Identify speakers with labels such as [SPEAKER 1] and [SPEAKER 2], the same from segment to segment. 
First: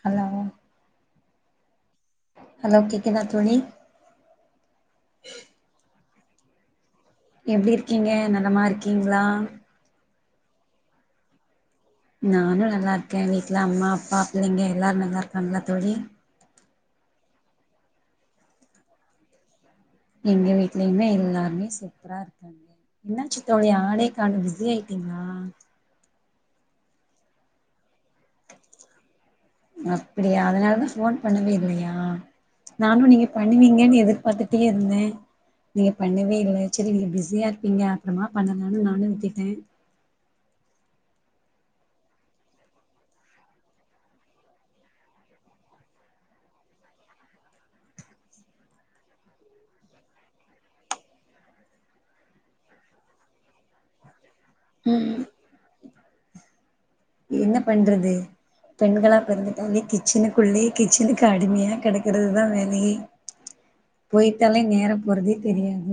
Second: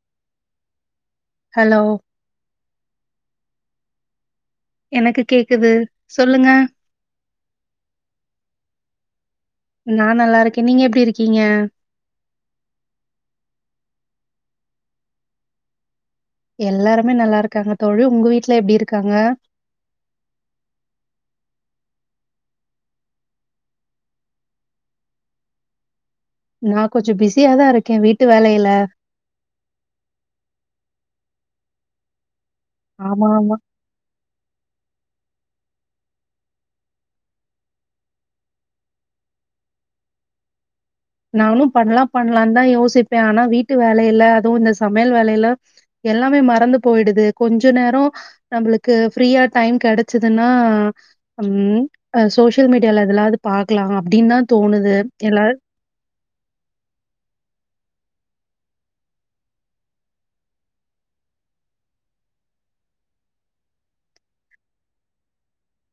[SPEAKER 1] Hello
[SPEAKER 2] hello
[SPEAKER 1] hello கேக்குத தோழி
[SPEAKER 2] எனக்கு கேக்குது சொல்லுங்க
[SPEAKER 1] எப்படி இருக்கீங்க நலமா இருக்கீங்களா
[SPEAKER 2] நா நல்லா இருக்கே நீங்க எப்படி இருக்கீங்க
[SPEAKER 1] நானு நல்லா இருக்கே வீட்டுல அம்மா அப்பா பிள்ளைங்க எல்லாரு நல்லா இருக்காங்கல்லா தோழி
[SPEAKER 2] எல்லாருமே நல்லா இருக்காங்க தோழி உங்க வீட்டுல எப்படி இருக்காங்க
[SPEAKER 1] எங்க வீட்டுலயுமே எல்லாருமே சூப்பரா இருக்காங்க என்ன ஆச்சு தோழி ஆளே காணோ பிஸி ஆயிட்டீங்களா
[SPEAKER 2] நா கொஞ்சு பிஸியா தா இருக்கே வீட்டு வேலையில
[SPEAKER 1] அப்படியா அதனாலதா போன் பண்ணவே இல்லையா நானு நீங்க
[SPEAKER 2] ஆமா, ஆமா.
[SPEAKER 1] பண்ணுவீங்கன்னு எதிர்பாத்துட்டு கட்டியே இருந்தே நீங்க பண்ணவே இல்ல சரி நீங்க பிஸியா இருப்பீங்க அப்புறமா பண்ணலானு நானு விட்டுட்டே
[SPEAKER 2] நானு பண்ணலா பண்ணலானு தா யோசிப்பே ஆனா வீட்டு வேலையில அதுவு இந்த சமையல் வேலையில எல்லாமே மறந்து போயிடுது கொஞ்ச நேரோ நம்மளுக்கு ஃப்ரீயா டைம் கெடச்சதுன்னா ம் ஆ சோசியல் மீடியால எதுல்லாவது பாக்கலா அப்படின்னு தா தோணுது எல்லா
[SPEAKER 1] என்ன பண்றது பெண்களா பெறந்துட்டாலே கிச்சனுக்குள்ளே கிச்சனுக்கு அடிமையா கெடைக்கிறது தா வேலையே போயிட்டாலே நேர போறதே தெரியாது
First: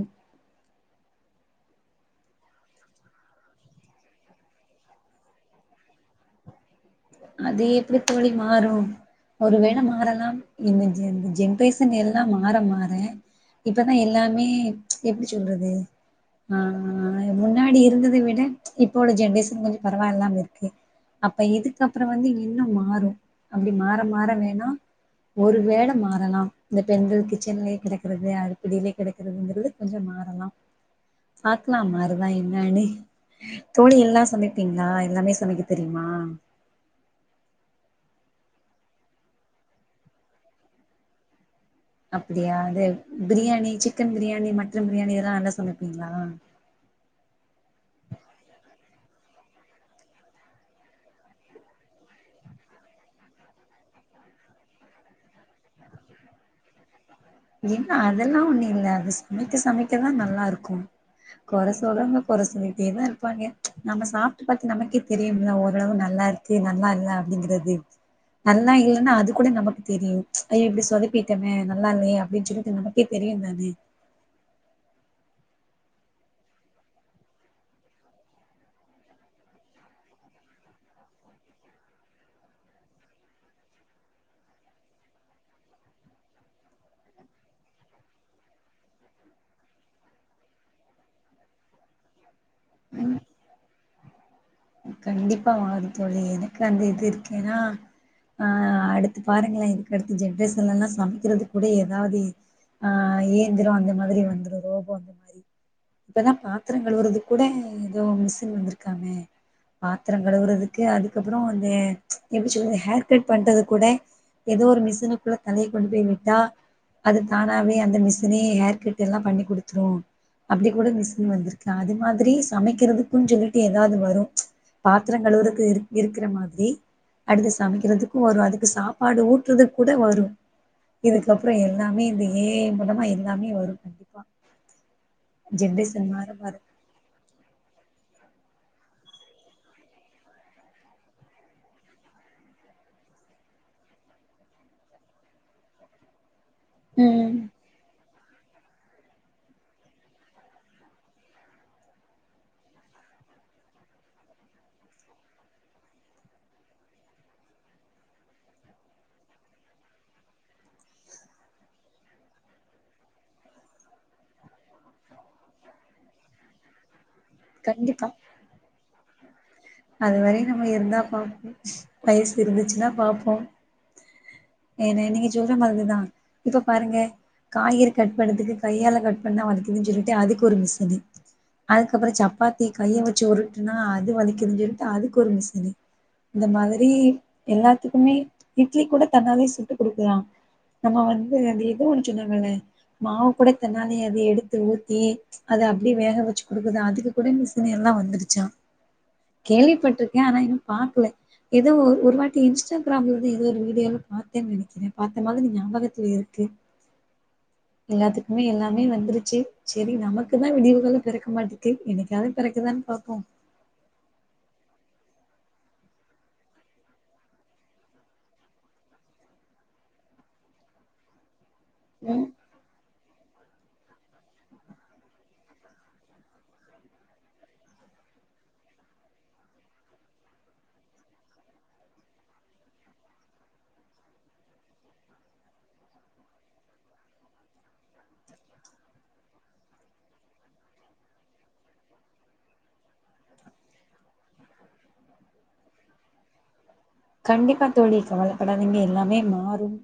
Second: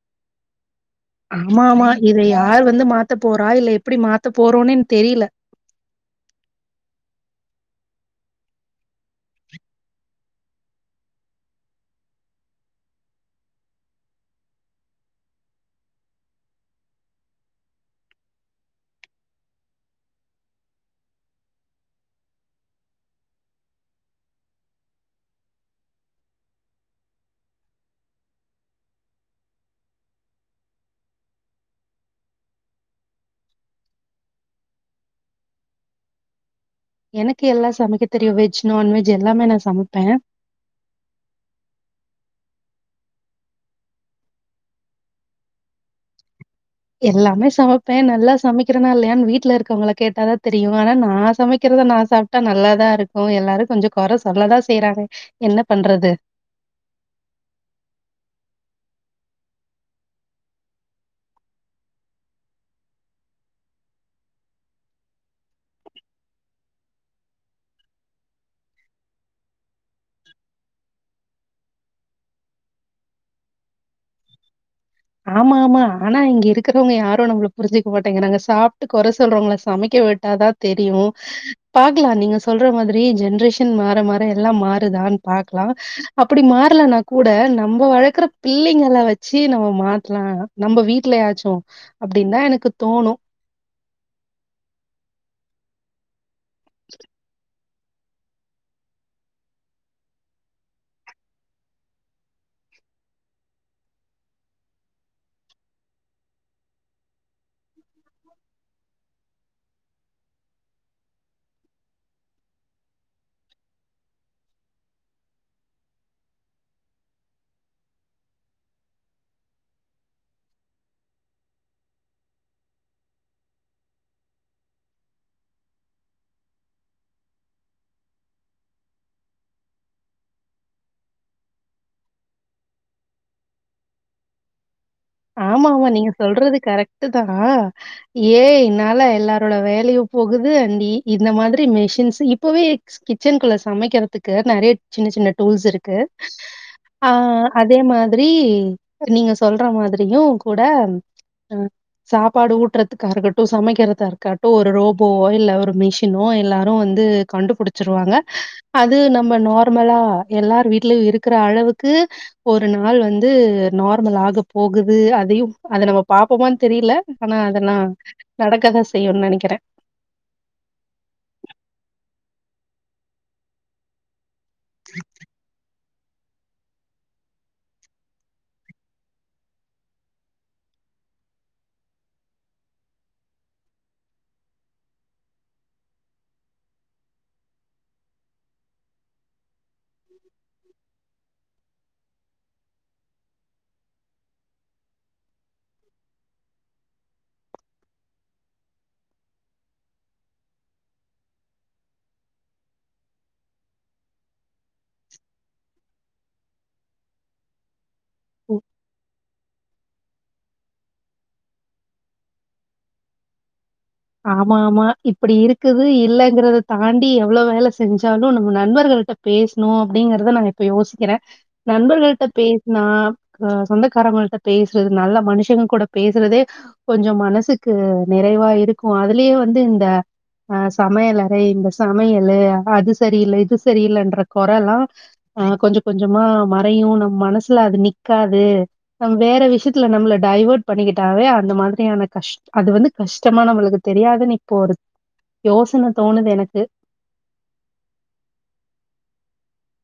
[SPEAKER 2] ஆமா ஆமா இத யார் வந்து மாத்த போறா இல்ல எப்படி மாத்த போறோனே இன்னு தெரியல
[SPEAKER 1] அது எப்படி தோழி மாறு ஒருவேளை மாறலா இந்த ஜென் ஜென்ரேசன் எல்லா மாற மாற இப்பதா எல்லாமே எப்படி சொல்றது ஆ முன்னாடி இருந்தத விட இப்போவுள்ள ஜென்ரேஷன் கொஞ்சோ பரவாயில்லாம இருக்கு அப்ப இதுக்கு அப்புறோ வந்து இன்னு மாறு அப்டி மாற மாற வேணா ஒரு வேல மாறலா இந்த பெண்கள் கிச்சன்லே கிடக்றது அடிப்படியிலயே கிடக்கறதுங்கிறது கொஞ்சோ மாறலா பாக்லாம் மாறுதா என்னண்ணி தோழி எல்லா சமைப்பீங்களா எல்லாமே சமைக்க தெரியுமா
[SPEAKER 2] எனக்கு எல்லா சமைக்க தெரியு வெஜ் நான்வெஜ் எல்லாமே நா சமப்பே
[SPEAKER 1] அப்டியா இது பிரியாணி சிக்கன் பிரியாணி மட்டன் பிரியாணி இதெல்லா நல்லா செமப்பீங்களா
[SPEAKER 2] எல்லாமே சமப்பே நல்லா சமைக்கிறனா இல்லையான்னு வீட்ல இருக்கவங்கள கேட்டாதா தெரியு ஆனா நா சமைக்கிறத நா சாப் ப்டா நல்லாதா இருக்கு எல்லாரு கொஞ்சோ கொற சொல்லதா செய்றாங்க என்ன பண்றது
[SPEAKER 1] இன்னா அதெல்லா ஒண்ணு இல்ல அது சமைக்க சமைக்கதா நல்லா இருக்கு கொறசுல்ரவுங்க கொறசொல்லிடே தா இருப்பாங்க நம்ம சாப்ட்டு பாத்து நமக்கே தெரியும்ல ஓரளவு நல்லா இருக் கு நல்லா இல்ல அப்படிங்கறது நல்லா இல்லென்னா அது கூட நமக்கு தெரியு அயோ இப்டி சொதப்பிட்டமே நல்லா இல்லயே அப்டின்னு சொல்லிட்டு நமக்கே தெரியு தானே
[SPEAKER 2] ஆமா ஆமா ஆனா இங்க இருக்கிறவங்க யாரு நம்மள புரிஞ்சுக்க மாட்டேங்கறாங்க சாப்ட்டு கொற சொல்றவங்கள சமைக்க விட்டாதா தெரியு பாக்லா நீங்க சொல்ற மாதிரி ஜென்ரேஷன் மாற மாற எல்லா மாறுதான்னு பாக்லா அப்டி மாறலனா கூட நம்ம வள்கற பிள்ளைங்கல வச்சு நம்ம மாத்தலா நம்ம வீட்லயாச்சு அப்டின் தா எனக்கு தோணு
[SPEAKER 1] கண்டிப்பா மாறுந்தோழி எனக்கு அந்த இது இருக்கேன்னா ஆ அடுத்து பாருங்களே இதுக்கு அடுத்த ஜென்ரேஷன் லல்லா சமைக்கிறது கூட ஏதாவுது ஆ இயந்திரோ அந்த மாரி வந்துடு ரோபோ அந்த மாரி இப்பதா பாத்திரங்கழுவறது கூட ஏதோ மிஷின் வந்திருக்காமே பாத்திரங் கழுவுறதுக்கு அதுக்கு அப்புறோ அந்து எப்டி சொல்து ஹேர் கட் பண்றது கூட ஏதோ ஒரு மிஷினுக்குள்ள தலைய கொண்டு போய் விட்டா அது தானாவே அந்த மிசினே ஹேர் கட் எல்லா பண்ணி குடுத்துரு அப்டி கூட மிஷின் வந்திருக்கு அது மாதிரி சமைக்கிறதுக்குன் சொல்லிட்டு ஏதாவ்து வரு பாத்திர கழுவுருக்கு இருக் இருக்கிற மாதிரி அடுத்து சமைக்கிறதுக்கு வரு அதுக்கு சாப்பாடு ஊட்டுறதுக் கூட வரு இதுக்கு அப்புறோ எல்லாமே இந்த ஏ ஐ மூலமா எல்லாமே வரு கண்டிப்பா
[SPEAKER 2] ஆமாமா
[SPEAKER 1] ஜென்ரேஷன்
[SPEAKER 2] நீங்க
[SPEAKER 1] மாற மாற
[SPEAKER 2] சொல்றது கரெக்ட்டு தானா ஏஐ ன்னால எல்லாரோட வேலயு போகுது அண்ட் இந்த மாதிரி மிஷின்ஸ் இப்பவே இருக் கிச்சனுக்குள்ள சமைக்கிறதுக்கு நெறைய சின்ன சின்ன டூல்ஸ் இருக்கு ஆ
[SPEAKER 1] ம்
[SPEAKER 2] அதே மாதிரி நீங்க சொல்ற மாதிர் ரியூ கூட அ சாப்பாடு ஊட்டுறதுக்கா இருக்கட்டு சமைக்கிறதா இருக்குட்டு ஒரு ரோபோவோ இல்ல ஒரு மிஷினோ எல்லாரு வந்து கண்டுபுடிச்சுருவாங்க அது நம்ம நார்மலா எல்லாரு வீட்லயு இருக்கற அளவுக்கு ஒரு நாள் வந்து நார்மல் ஆகப்போ போகுது அதையு அத நம்ம பாப்போமா னு தெரியில ஆனா அதெல்லா
[SPEAKER 1] கண்டிப்பா
[SPEAKER 2] நடக்கதா செய்யுன்னு நெனைக்கிறே
[SPEAKER 1] அது வரையு நம்ம இருந்தா பாப்போ வயசு இருந்துச்சுன்னா பாப்போம் ஏது நீங்க சொல்ற மாதிரிதா இப்ப பாருங்க காய்கறி கட் பண்ணுதுக்கு கையால கட் பண்ணா வளிக்கிதுன்னு சொல்லிட்டு அதுக்கு ஒரு மிஸினு அதுக்கப்புறோ சப்பாத்திய கைய வச்சு ஒருட்டுன்னா அது வலிக்குதுனு சொல்லிட்டு அதுக்கு ஒரு மிசினு இந்த மாதிரி எல்லாத்துக்குமே இட்லி கூட தன்னாலே சுட்டு கொடுக்குதா நம்ம வந்து அது எது ஒன்னு சொன்னங்களே மாவு கூட தன்னாலே அது எடுத்து ஊத்தி அது அப்டியே வேக வச்சு குடுக்குது அதுக்கு கூட மிசினு எல்லா வந்துருச்சா கேள்விப்பட்டிருக்கே ஆனா இன்னு பாக்கல ஏதோ ஒரு ஒரு வாட்டி இன்ஸ்டாகிராம்லருந்து எதோ ஒரு வீடியோல பாத்தேன்னு நெனைக்கிறே பாத்த மாரி ஞாபகத்துல இருக்கு எல்லாத்துக்குமே எல்லாமே வந்துருச்சி செரி நமக்குதான் விடிவுகாலம் பிறக்க மாட்டேக்கு எனக்காவது பிறக்குதான்னு பாப்போ
[SPEAKER 2] ஆமா ஆமா இப்டி இருக்குது இலங்கறத தாண்டி எவ்வளவு வேல செஞ்சாலு நம்ம நண்பர்கள்கிட்ட பேசணு அப்டிங்கறத நா இப்ப யோசிக்கிறே நண்பர்கள்கிட்ட
[SPEAKER 1] ம்
[SPEAKER 2] பே சனா அ சொந்தக்காரவங்கிட்ட பேசுறது நல்ல மனுஷங்க கூட பேசுறதே கொஞ்ச மனசுக்கு நிறைவா இருக்கு அதுலேயே வந்து இந்த அ சமையலறை இந்த சமையலு அது சரியில்ல இது சரியிலன்ற கொறல்லா ஆ கொஞ்சம் கொஞ்சமா மறையு நம் மனசுல அது நிக்காது நம் வேற விஷயத்துல நம்மள டைவர்ட் பண்ணிக்கிட்டாவே அந்த மாதிரியான கஷ் அது வந்து கஷ்டமா நம்மளுக் கு தெரியாதுன்னு இப்போ ஒரு யோசனை தோணுது எனக்கு
[SPEAKER 1] கண்டிப்பா தோழி கவலபடாதிங்க எல்லாமே மாறும்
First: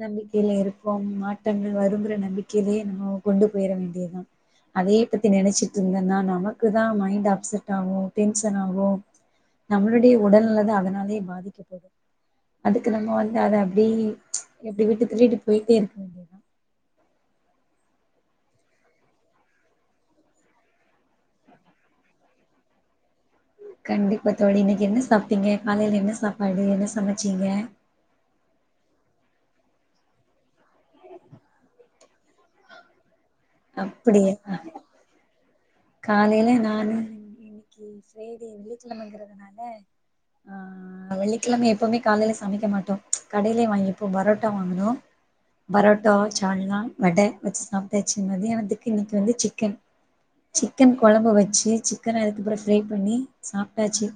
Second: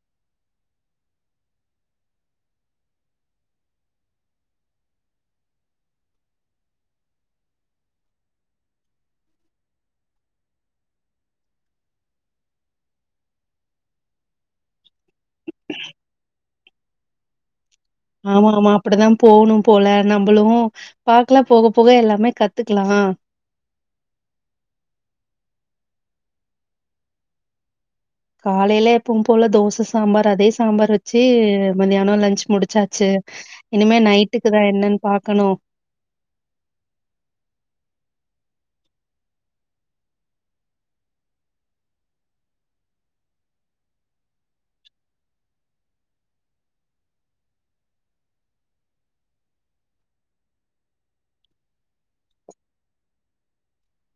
[SPEAKER 1] நம்பிக்கையில இருப்போ மாற்றங்கள் வருங்கற நம்பிக்கையிலயே நம்ம கொண்டு போயிற வேண்டியதுதா அதே பத்தி நெனைச்சிட்டு இருந்தேன்னா நமக்கு தா மைண்ட் அப்செட் ஆகு டென்ஷன் ஆகு நம்மளுடைய உடல் நில அதனாலேயே பாதிக்கபடும் அதுக்கு நம்ம வந்து அத அப்டி எப்டி விட்டு தள்ளிட்டு போயிட்டே இருக்கணு
[SPEAKER 2] ஆமா ஆமா அப்டிதா போணு போல நம்மளு பாக்கலா போக போக எல்லாமே கத்துக்கலா
[SPEAKER 1] கண்டிப்ப தோழி இன்னைக்கி என்ன சாப்பிட்டீங்க காலையில என்ன சாப்பாடு என்ன சமச்சீங்க
[SPEAKER 2] காலையில எப்பவும் போல தோசை சாம்பார் அதே சாம்பார் வச்சி மத்தியானோ லஞ்ச் முடிச்சாச்சி இனிமே நைட்டுக்கு
[SPEAKER 1] அப்டியா
[SPEAKER 2] தா என்னன்னு பாக்கணு
[SPEAKER 1] காலையில நானு இன்னைக் ஃப்ரைடே வெள்ளிக்கிழமைங்கிறதுனால ஆ வெள்ளிக்கிழம எப்வுமே காலையில சமைக்க மாட்டோ கடையிலேயே வாங்கி எப்போ பரோட்டா வாங்கணு பரோட்டோவு சால்னா வட வச்சி சாப்பிட்டாச்சி மத்தியனதுக்கு இன்னைக்கி வந்து சிக்கன் சிக்கன் கொழம்பு வச்சி சிக்கன் அதுக்கப்புறம் ஃப்ரை பண்ணி சாப்பிட்டாச்சி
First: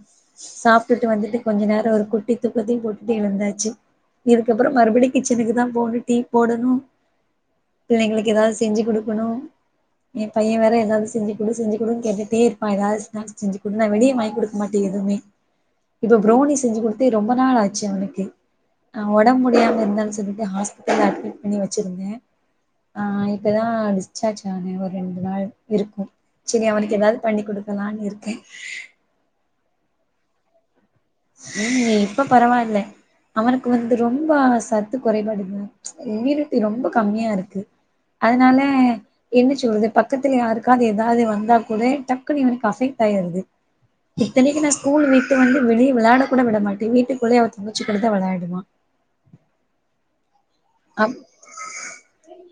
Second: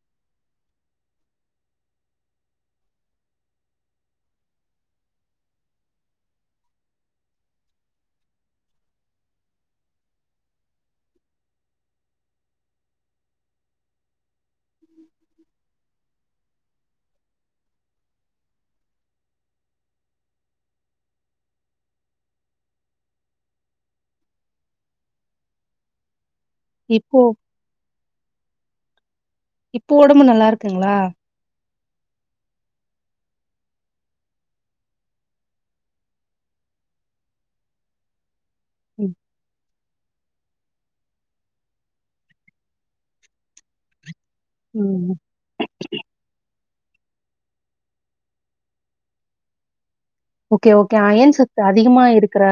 [SPEAKER 1] சாப்பிட்டுட்டு வந்துட்டு கொஞ்ச நேரோ ஒரு குட்டி தூக்கத்தையு போட்டுட்டு எழுந்தாச்சு இதுக்கப்புறம் மறுபடி கிச்சனுக்கு தா போகணு டீ போடணு பிள்ளைங்களுக்கு ஏதாவது செஞ்சு குடுக்கணும் எ பைய வேற எதாவது செஞ்சி குடு செஞ்சிகுடுன்னனு கேட்டே இருப்பா ஏதாவது ஸ்நாக்ஸ் செஞ்சிகுடுன்ன நா வெளிய குடுக்க மாட்டே எதுமே இப்ப ப்ரவுனி செஞ்சி குடுத்து ரொம்ப நாள் ஆச்சி அவனுக்கு அ ஒடம்பு முடியாம இருந்தானு சொல்லிட்டு ஹாஸ்ட்டல அட்மிட் பண்ணி வச்சிருந்தே ஆ இப்போ தா டிஸ்சார்ஜ் ஆன ஒரு ரெண்டு நாள் இருக்கு செரி அவனுக்கு
[SPEAKER 2] இப்போ
[SPEAKER 1] ஏதாவது பண்ணி கொடுக்கலான்னு இருக்கே
[SPEAKER 2] இப்போ ஒடம்பு நல்லா இருக்குங்களா
[SPEAKER 1] ம் இப்ப பரவாயில்ல அவனுக்கு வந்து ரொம்ப சத்து குறைபடு இது இம்யூனிட்டி ரொம்ப கம்மியா இருக்கு அதனால
[SPEAKER 2] ம்
[SPEAKER 1] என்ன சொல்றது பக் கத்துல யாருக்காவது ஏதாவது வந்தா கூட டக்குன்ன இவனுக்கு அபெக்ட் ஆயிடுது இத்தனைக்கு நா ஸ்கூல்
[SPEAKER 2] ம்
[SPEAKER 1] வட்டு வந்து வெளிய விளையாட கூட விடமாட்டே வீட்டுக்குள்ளய அவள் தங்கச்சு கூடுத்ததா விளையாடுவா
[SPEAKER 2] ஓகே ஓகே
[SPEAKER 1] அப்
[SPEAKER 2] அயன் சத்து அதிகமா இருக்கிற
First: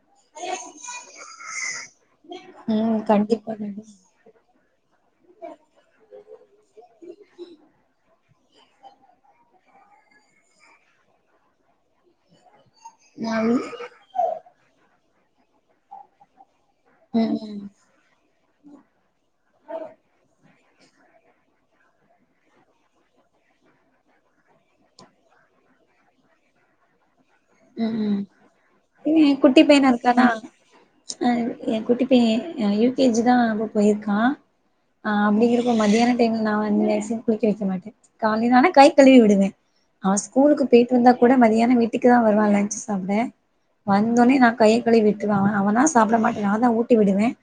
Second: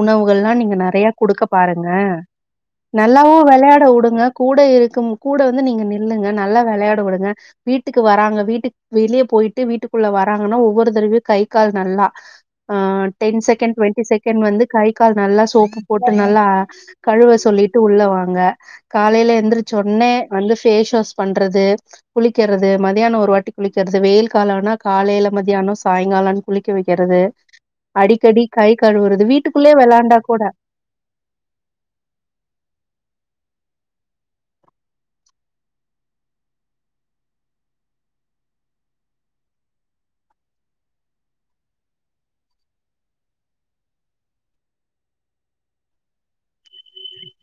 [SPEAKER 2] உணவுகள்ல்லா நீங்க நெறைய குடுக்க பாருங்க
[SPEAKER 1] ம்
[SPEAKER 2] நல்லாவு
[SPEAKER 1] கண்டிப்பா
[SPEAKER 2] வெளையாட
[SPEAKER 1] கண்டிப்பா
[SPEAKER 2] வுடுங்க கூட இருக்கும் கூட வந்து நீங்க நில்லுங்க நல்லா விளையாட விடுங்க வீட்டுக்கு வராங்க வீட்டு வெளியே போயிட்டு வீட்டுக்குள்ள வர்ராங்கன்னா ஒவ்வொரு தடவையும் கை கால் நல்லா ஆ
[SPEAKER 1] நா
[SPEAKER 2] டென் செகண்ட் டு்வெண்டி செகண்ட் வந்து கை கால் நல்லா சோப்பு போட்டு நல்லா கழுவ
[SPEAKER 1] ம்
[SPEAKER 2] சொல்லிட்டு உள்ளவாங்க காலையில எந்திரிச்ச ஒட்னே வந்து ஃபேஸ் வாஷ் பண்றது குளிக்கறது மதியானொ ஒரு வாட்டி குளிக்கறது வெயில் காலம்னா காலையில மதியானொ சாயங்காலொன் குளிக்க வைக்கிறது
[SPEAKER 1] ம் ம்
[SPEAKER 2] அடிக்கடி கை கழுவுறது வீட்டுக்குள்ளே விளாண்டா கூட
[SPEAKER 1] அ என் குட்டி போய் அ யூ கே ஜி தா இப்ப போயிருக்கா ஆ அப்படிங்கிறப்ப மத்தியான டைம்ல நா வந்து மேக்சிமம் குளிக்க வைக்க மாட்டேன் காலலேலன கை கழுவி விடுவேன் அவன் ஸ்கூலுக்கு போயிட்டு வந்தா கூட மதியான வீட்டுக் க்கு தா வருவான் லஞ்சு சாப்ட வந்தோனே நா கை கழுவி விட்டுருவன் அவனா சாப்பிட மாட்டேன் நா தான் ஊட்டி விடுவேன்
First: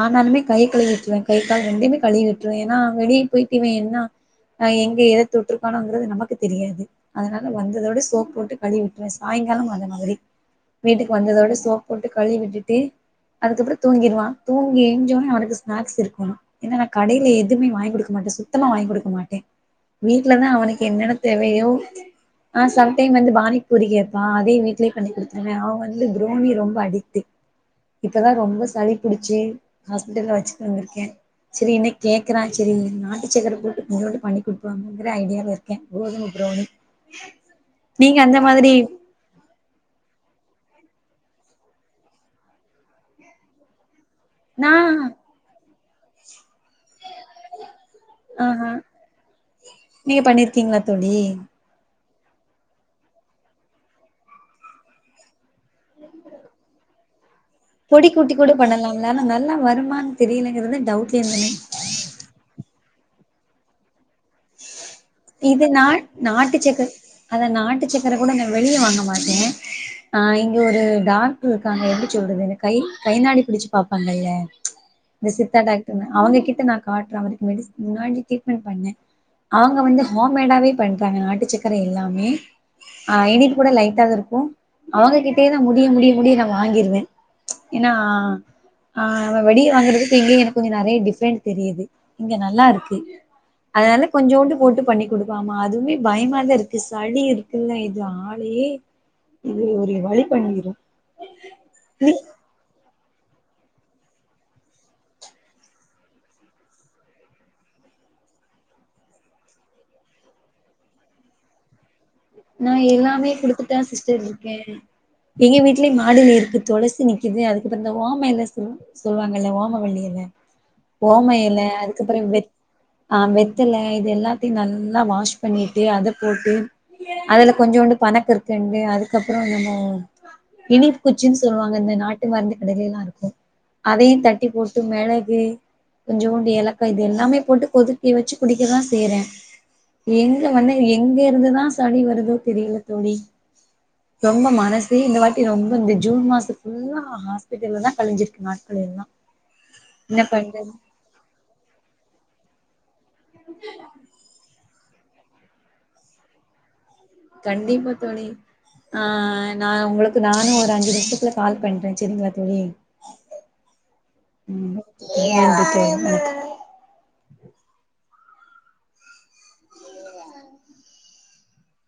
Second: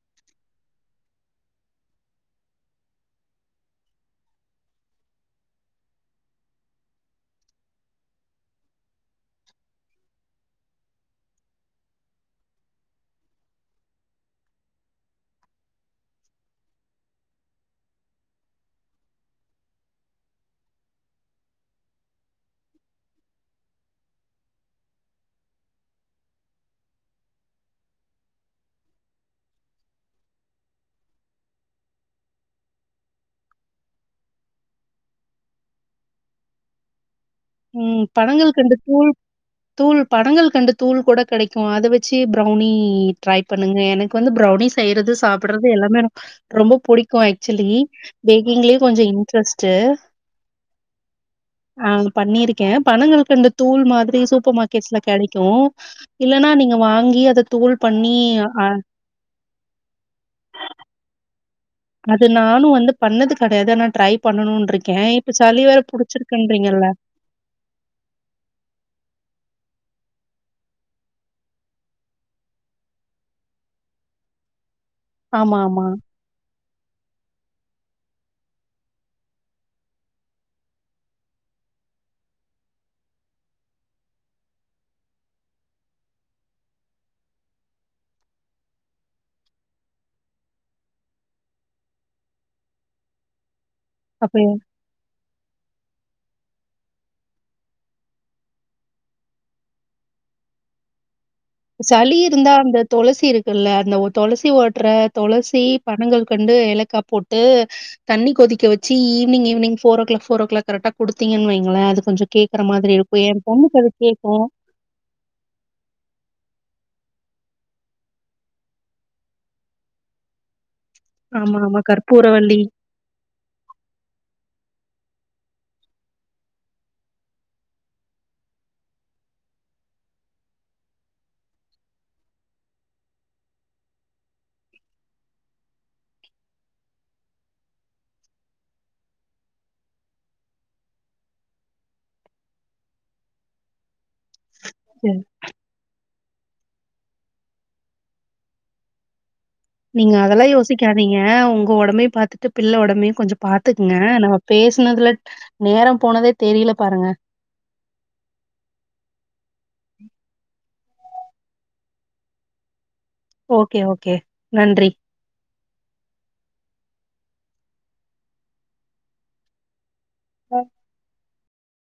[SPEAKER 1] ஆனாலுமே கை கழுவி விட்டுருவே கை கால் ரெண்டுமே கழுவி விட்டுருவேன் ஏன்னா வெளியே போயிட்டு இவேன் என்னா அ எங்க எத தொட்டுருக்கானுங்கறது நமக்கு தெரியாது அதனால வந்ததோட சோப் போட்டு கழுவி வுட் வேன் சாய்ங்காலம் அந்த மாதிரி வீட்டுக்கு வந்ததோட சோப்பு போட்டு கழுவி வுட்டுட்டு அதுக்கப்புறம் தூங்கிர்வான் தூங்கி எழுஞ்சோனே அவன்க்கு ஸ்நாக்ஸ் இருக்கணும் ஏன்னா நா கடையில எதுவுமே வாங்கி கொடுக்க மாட்டன் சுத்தமா வாங்கி் கொடுக்க மாட்டேன் வீட்லதான் அவனுக்கு என்னென்ன தேவையோ ஆ சம்டைம் வந்து பானி பூரிக் கேப்பா அதே வீட்லயே பண்ணி கொடுத்துர்வே அவன் வந்து பிரௌனி ரொம்ப அடிக்ட் இப்பதான் ரொம்ப சளி புடிச்சு ஹாஸ்பிட்டல்ல வச்சுட்டு வந்திருக்கேன் சரி இன்னைக கேக்குறான் சரி நாட்டு சக்கர போட்டு கொஞ்சோண்டு பண்ணி குடுப்போ அப்டிங்கிற ஐடியாவ இருக் கே கோதும பிரௌனி
[SPEAKER 2] உம் பனங்கல்கெண்டு தூள் தூள் பனங்கல்கண்டு தூள் கூட கிடைக்கும் அத வச்சு பிரௌனி ட்ரை பண்ணுங்க எனக் கு வந்து பிரௌனி
[SPEAKER 1] நா
[SPEAKER 2] செய்யறது சாப்றது எல்லாமே எனக் ரொம்ப பிடிக்கும் ஆக்சுவலி
[SPEAKER 1] ஆஹா
[SPEAKER 2] பேக்கிங்லயும் கொஞ்சம் இன்ட்ரெஸ்ட்ட
[SPEAKER 1] நீங்க பண்ணிருக்கீங்களா தோழி
[SPEAKER 2] ஆ பண்ணிருக்கேன் பணங்கல்கெண்டு தூள் மாதிரி சூப்பர் மார்க்கெட்ஸ்ல கிடைக்கும் இல்லன்னா நீங்க வாங்கி அத தூள் பண்ணி ஆ
[SPEAKER 1] இல்லனா நல்லா வருமான்னு தெரியலங்கிறத டவுட்லே இருந்தனே
[SPEAKER 2] அது நானும் வந்து பண்ணது கிடையாது நான் ட்ரை பண்ணணும் இருக்கேன் இப்ப சளி
[SPEAKER 1] இது
[SPEAKER 2] வேற
[SPEAKER 1] நா நாட்டு சக்கர
[SPEAKER 2] புடிச்சிருக்கன்றீங்கல்ல
[SPEAKER 1] அத நாட்டுச்சக்கர கூட நா வெளியே வாங்க மாட்டேன் ஆ இங்க ஒரு டாக்டர் இருக்காங்க எப்டி சொல்றது இந்த கை கைனாடி பிடிச்சு பாப்பாங்கல்ல இந்த
[SPEAKER 2] ஆமா,
[SPEAKER 1] சித்தா
[SPEAKER 2] ஆமா.
[SPEAKER 1] டாக்டர்னு அவங்ககிட்ட நா காட்டுற அவனுக் மெடிசி முன்னாடி ட்ரிட்மெண்ட் பண்ணேன் அவங்க வந்து ஹோம்மேடாவே பண்றாங்க நாட்டு சக்கர எல்லாமே ஆ இனிப்பு கூட லைட்டா தா இருக்கும் அவங்ககிட்டயே நா முடிய முடிய முடிய நா வாங்கிருவேன் எனா ஆ நம்ம வெளிய வாங்குறதுக்கு இங்கயும் எனக்கு கொஞ்சம் நெறைய டிஃப்ரெண்ட் தெரியுது இங்க நல்லா இருக்கு அத வந்து
[SPEAKER 2] அப்ப
[SPEAKER 1] கொஞ்சோண்டு போட்டு பண்ணி கொடுப்பாமா அதுமே பயமாதான் இருக்கு சளி இருக்குல்ல இது ஆளையே இது ஒரு வழி பண்ணிரும்
[SPEAKER 2] சளி இருந்தா அந்த துளசி இருக்குல்லா அந்த துளசி ஓட்டுற துளசி பணங்கல்கண்டு ஏலக்கா போட்டு தண்ணி கொதிக்க வச்சி evening evening four four o'clock கரெக்டா குடுத்தீங்கன்னு வைங்களன் அது கொஞ்சம் கேக்குற
[SPEAKER 1] நா
[SPEAKER 2] மாதிரி இருக்கும்
[SPEAKER 1] எல்லாமே
[SPEAKER 2] என்
[SPEAKER 1] குடுத்துட்டா
[SPEAKER 2] பொண்ணுக்குது
[SPEAKER 1] சிஸ்டர்
[SPEAKER 2] கேக்கும்
[SPEAKER 1] இருக்கே எங்க வீட்லயே மாடிலா இருக்கு துளசி நிக்கிது அதுக்கப்புறம் இந்தான ஓம எல சொல்லு சொல்வாங்கல்ல ஓமவள்ளி எல ஓம
[SPEAKER 2] ஆமா,
[SPEAKER 1] எல
[SPEAKER 2] ஆமா.
[SPEAKER 1] அதுக்கப்பறோ வெத்
[SPEAKER 2] கற்பூரவள்ளி
[SPEAKER 1] அ வெத்தல இது எல்லாத்தயு நல்லா வாஷ் பண்ணீட்டு அத போட்டு அதுல கொஞ்சோண்டு பனகற்கண்டு அதுக்கப்பறோ என்னமோ இனிப் குச்சின் சொல்வாங்க இந்த நாட்டு மருந்து கடைலில்லா இருக்கு அதையு தட்டி போட்டு மெளகு கொஞ்சோண்டு ஏலக்கா இது எல்லாமே போட்டு கொதிக்க வச்சு குடிக்கதா செய்யறே எங்க வந்து இது எங்க இருந்துதா சளி வருதோ தெரியில தோழி ரொம்ப மனசே இந்த வாட்டி ரொம் ப இந்த ஜூன் மாசோ ஃபுல்லா ஹாஸ்பிட்டல்ல தா கழிஞ்சிருக்கு நாட்கள் எல்லா
[SPEAKER 2] நீங்க
[SPEAKER 1] என்ன
[SPEAKER 2] அதெல்லா
[SPEAKER 1] பண்றது
[SPEAKER 2] யோசிக்காதீங்க உங்க ஒடம்பயு பாத்துட்டு பிள்ள ஒடம்பயு கொஞ்சோ பாத்துக்ங்க நாம பேஸ் னதுலா நேரம் போனதே தெரீல பாருங்க
[SPEAKER 1] கண்டிப்பா தோழி ஆ நா உங்களுக்கு நானே ஒரு அஞ்சு நிம்ஷத்துல கால் பண்றே செரிங்ளா தோழி
[SPEAKER 2] ஓகே ஓகே நன்றி
[SPEAKER 1] [inaudible] நன்றி தோழி அ
[SPEAKER 2] ஓ